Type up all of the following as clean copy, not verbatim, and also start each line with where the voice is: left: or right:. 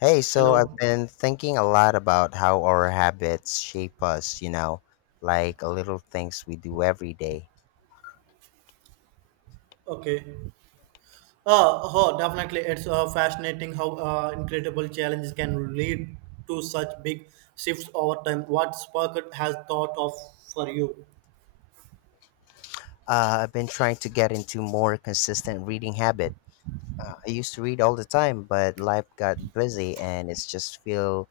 left: Hey, so I've
right: Hello.
left: been thinking a lot about how our habits shape us, you know, like little things we do every day.
right: Okay. Uh, oh, definitely. It's fascinating how incredible challenges can lead to such big shifts over time. What Spark has thought of for you?
left: I've been trying to get into more consistent reading habit. I used to read all the time, but life got busy and it's just feel,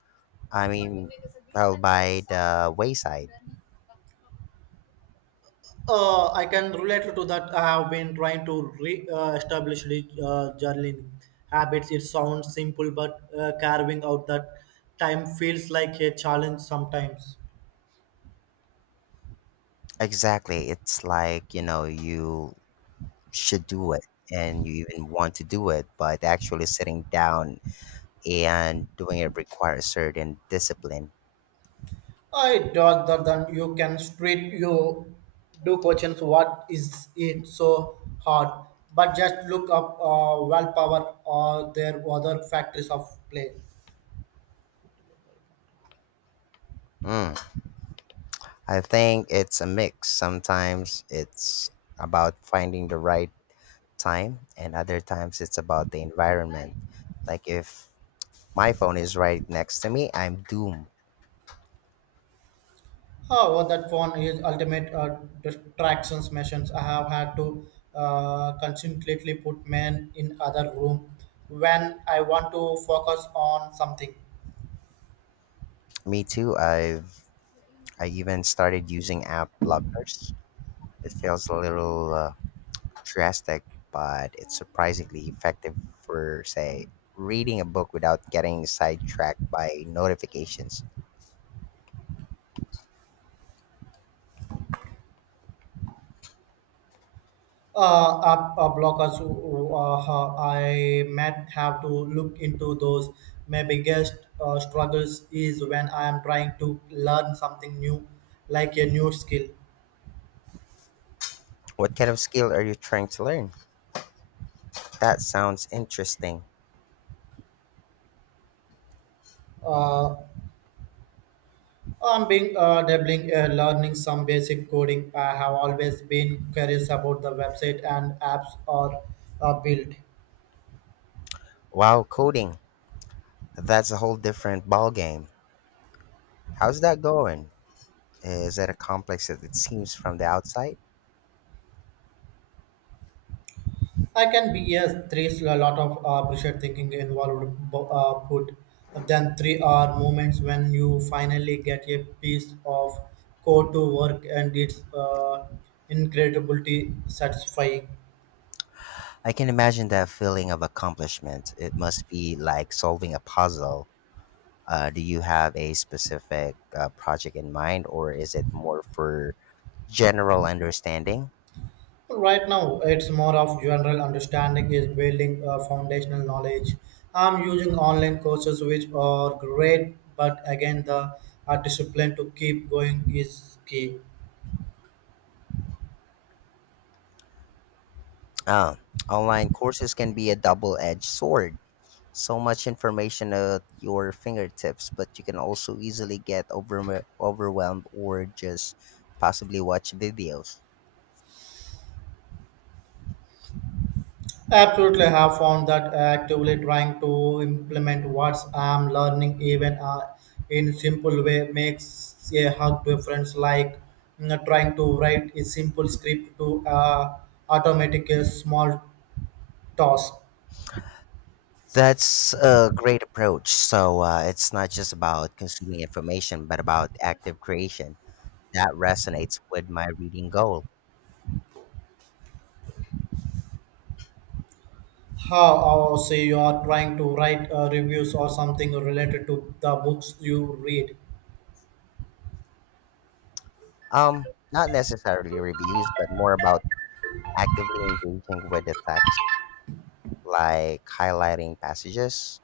left: I mean, fell by the wayside.
right: I can relate to that. I have been trying to re establish the journaling habits. It sounds simple, but carving out that time feels like a challenge sometimes.
left: Exactly. It's like, you know, you should do it and you even want to do it, but actually sitting down and doing it requires certain discipline.
right: I dodge that you can street you do questions what is it so hard but just look up willpower or their other factors of play.
left: Mm. I think it's a mix. Sometimes it's about finding the right time, and other times it's about the environment. Like if my phone is right next to me, I'm doomed.
right: However, that phone is ultimate distractions machines. I have had to constantly put men in other room when I want to focus on something.
left: Me too. I even started using app blockers. It feels a little drastic, but it's surprisingly effective for, say, reading a book without getting sidetracked by notifications.
right: App blockers, I might have to look into those. My biggest struggles is when I am trying to learn something new, like a new skill.
left: What kind of skill are you trying to learn? That sounds interesting.
right: Uh, I'm being dabbling, learning some basic coding. I have always been curious about the website and apps are built.
left: Wow, coding. That's a whole different ballgame. How's that going? Is it a complex as it seems from the outside?
right: I can be yes. There is a lot of pressure thinking involved. Put then three are moments when you finally get a piece of code to work, and it's incredibly satisfying.
left: I can imagine that feeling of accomplishment. It must be like solving a puzzle. Do you have a specific project in mind, or is it more for general understanding?
right: Right now, it's more of general understanding is building foundational knowledge. I'm using online courses which are great, but again, the discipline to keep going is key.
left: Oh, online courses can be a double-edged sword. So much information at your fingertips, but you can also easily get overwhelmed or just possibly watch videos.
right: Absolutely, I have found that actively trying to implement what I'm learning, even in simple way, makes a hug difference. Like you know, trying to write a simple script to automatic a small task.
left: That's a great approach. So it's not just about consuming information, but about active creation. That resonates with my reading goal.
right: How or say you are trying to write reviews or something related to the books you read.
left: Not necessarily reviews, but more about actively engaging with the text, like highlighting passages,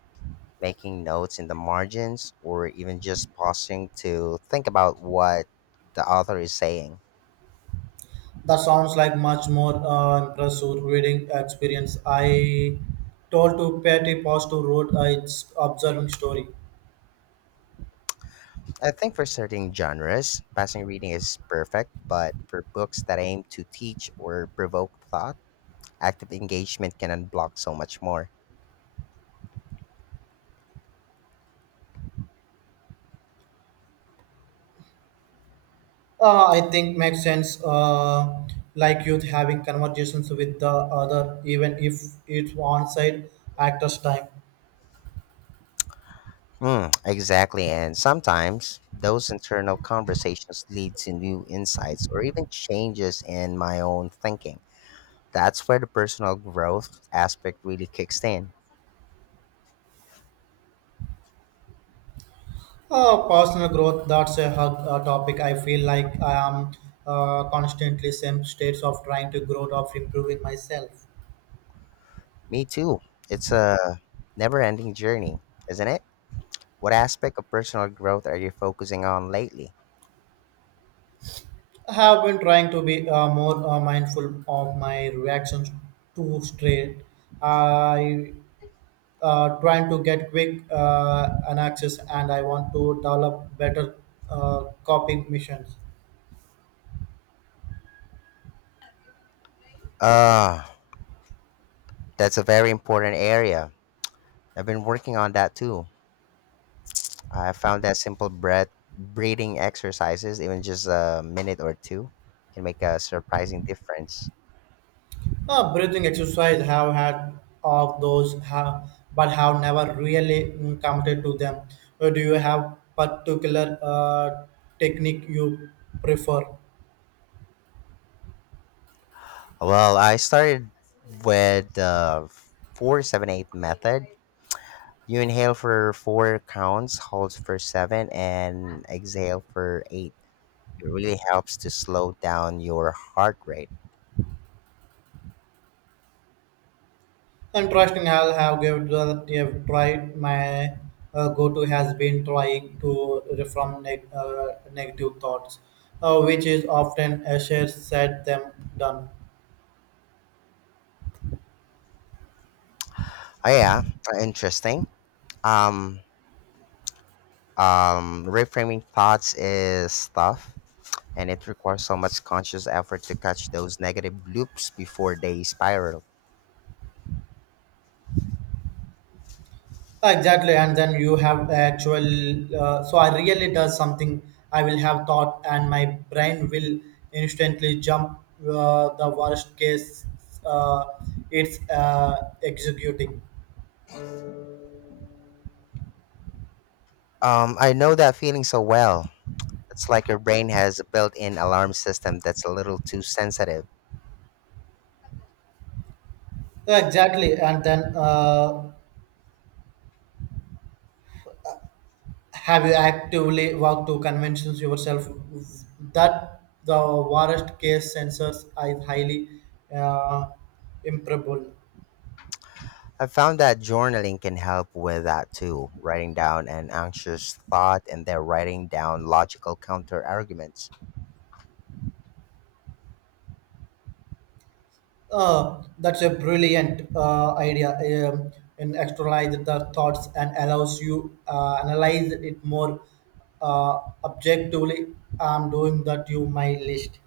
left: making notes in the margins, or even just pausing to think about what the author is saying.
right: That sounds like much more impressive reading experience. I told to Patty Post to wrote its observing story.
left: I think for certain genres, passing reading is perfect, but for books that aim to teach or provoke thought, active engagement can unblock so much more.
right: I think makes sense. Like youth having conversations with the other, even if it's one side actor's time.
left: Mm, exactly, and sometimes those internal conversations lead to new insights or even changes in my own thinking. That's where the personal growth aspect really kicks in.
right: Personal growth, that's a hug topic. I feel like I am constantly same states of trying to grow, of improving myself.
left: Me too. It's a never ending journey, isn't it? What aspect of personal growth are you focusing on lately?
right: I have been trying to be more mindful of my reactions to straight. I trying to get quick an access and I want to develop better coping missions.
left: Ah, that's a very important area. I've been working on that too. I found that simple breathing exercises, even just a minute or two, can make a surprising difference.
right: Breathing exercise have had of those have but have never really committed to them. Do you have particular technique you prefer?
left: Well, I started with the 4-7-8 method. You inhale for four counts, hold for seven, and exhale for eight. It really helps to slow down your heart rate.
right: Interesting. I'll have given that I've tried. My go-to has been trying to reform negative thoughts, which is often a shared set them done.
left: Oh yeah, interesting. Um, Reframing thoughts is tough, and it requires so much conscious effort to catch those negative loops before they spiral.
right: Exactly, and then you have actual. So I really does something. I will have thought, and my brain will instantly jump the worst case. Uh, it's executing.
left: I know that feeling so well. It's like your brain has a built-in alarm system that's a little too sensitive.
right: Exactly, and then have you actively worked to conventions yourself that the worst case sensors are highly uh, improbable?
left: I found that journaling can help with that too. Writing down an anxious thought and then writing down logical counter arguments.
right: That's a brilliant idea. And externalize the thoughts and allows you analyze it more objectively. I'm doing that. You my list.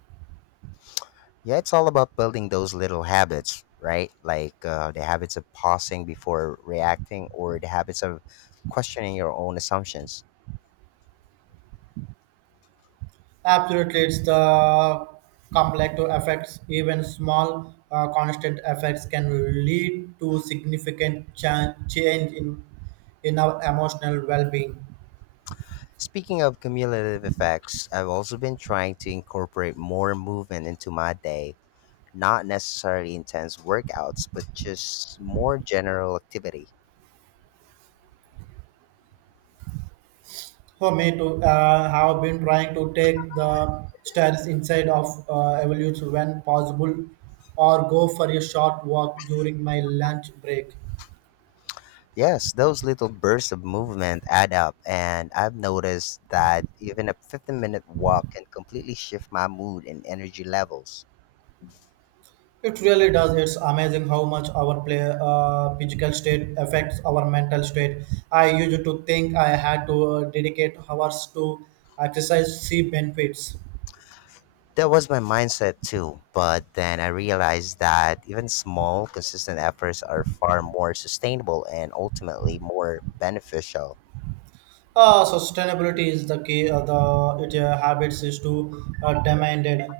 left: Yeah, it's all about building those little habits, right? Like the habits of pausing before reacting or the habits of questioning your own assumptions.
right: Absolutely, it's the complex effects. Even small constant effects can lead to significant change in our emotional well-being.
left: Speaking of cumulative effects, I've also been trying to incorporate more movement into my day, not necessarily intense workouts, but just more general activity.
right: For me, to have been trying to take the stairs inside of evolution when possible, or go for a short walk during my lunch break.
left: Yes, those little bursts of movement add up, and I've noticed that even a 15-minute minute walk can completely shift my mood and energy levels.
right: It really does. It's amazing how much our play, physical state affects our mental state. I used to think I had to dedicate hours to exercise, see benefits.
left: That was my mindset too. But then I realized that even small, consistent efforts are far more sustainable and ultimately more beneficial.
right: Sustainability is the key. The it, habits is to demanded.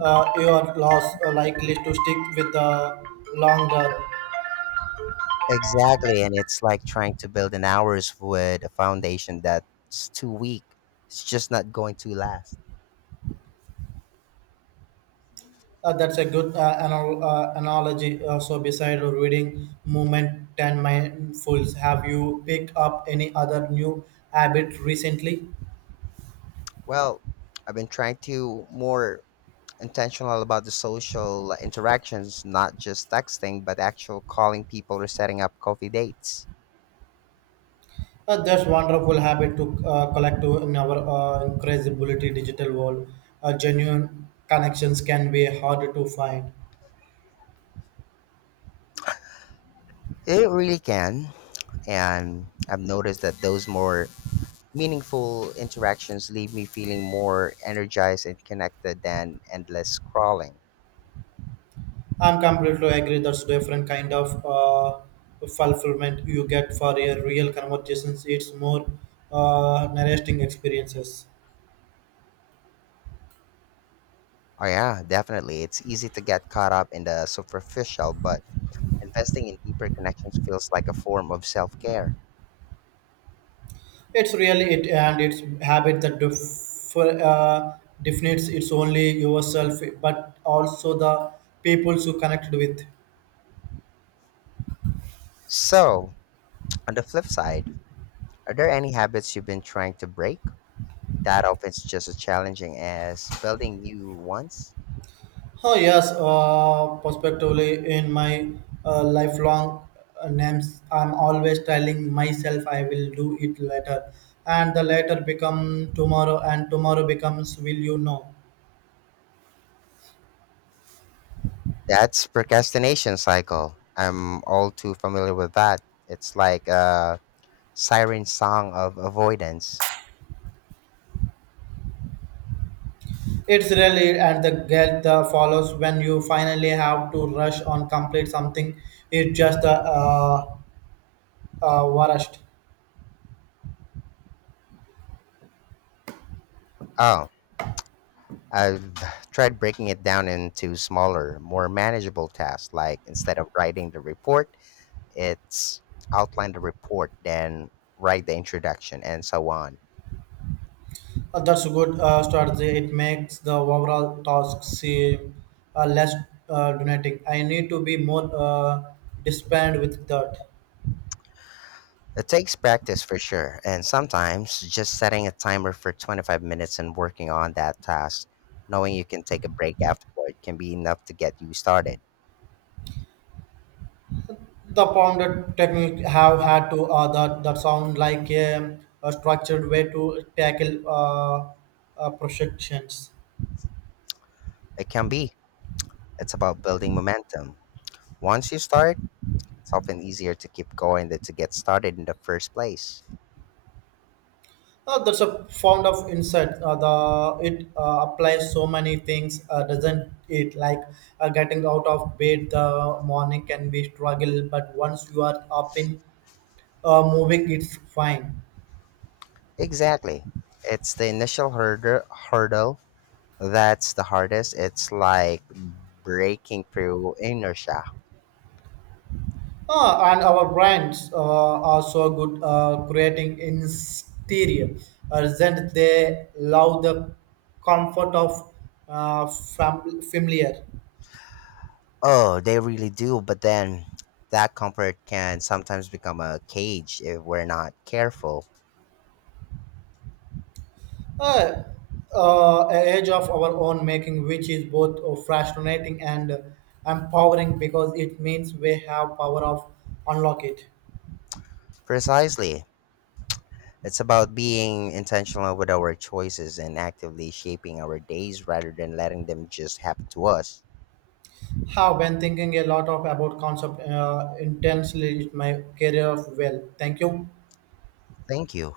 right: Your loss are likely to stick with the longer.
left: Exactly. And it's like trying to build an hours with a foundation that's too weak. It's just not going to last.
right: That's a good analogy. So, beside reading, movement, and mindfuls, have you picked up any other new habit recently?
left: Well, I've been trying to more intentional about the social interactions, not just texting, but actual calling people or setting up coffee dates.
right: That's wonderful habit to collect to in our incredibility digital world. Genuine connections can be hard to find.
left: It really can. And I've noticed that those more meaningful interactions leave me feeling more energized and connected than endless scrolling.
right: I'm completely agree. That's different kind of fulfillment you get for a real conversations. It's more nourishing experiences.
left: Oh, yeah, definitely. It's easy to get caught up in the superficial, but investing in deeper connections feels like a form of self care.
right: It's really it, and it's habit that defines it's only yourself, but also the peoples you connected with.
left: So, on the flip side, are there any habits you've been trying to break? That often is just as challenging as building new ones.
right: Oh yes, prospectively in my lifelong names, I'm always telling myself I will do it later, and the later become tomorrow, and tomorrow becomes will you know.
left: That's procrastination cycle. I'm all too familiar with that. It's like a siren song of avoidance.
right: It's really and the get the follows when you finally have to rush on complete something. It's just the worst.
left: Oh, I've tried breaking it down into smaller, more manageable tasks. Like instead of writing the report, it's outline the report, then write the introduction, and so on.
right: That's a good strategy. It makes the overall task seem less donating. I need to be more disciplined with that.
left: It takes practice for sure, and sometimes just setting a timer for 25 minutes and working on that task, knowing you can take a break afterward, can be enough to get you started.
right: The pounded technique have had to that that sound like a structured way to tackle projections.
left: It can be. It's about building momentum. Once you start, it's often easier to keep going than to get started in the first place.
right: That's a found of insight. The it applies so many things, doesn't it? Like getting out of bed the morning can be struggle, but once you are up in moving, it's fine.
left: Exactly. It's the initial hurdle that's the hardest. It's like breaking through inertia.
right: Ah, and our brands are so good creating exterior. Doesn't they love the comfort of familiar?
left: Oh, they really do. But then that comfort can sometimes become a cage if we're not careful.
right: uh, a age of our own making, which is both fascinating and empowering because it means we have power of unlock it.
left: Precisely. It's about being intentional with our choices and actively shaping our days rather than letting them just happen to us.
right: Have been thinking a lot of about concept intensely in my career. Well, thank you.
left: Thank you.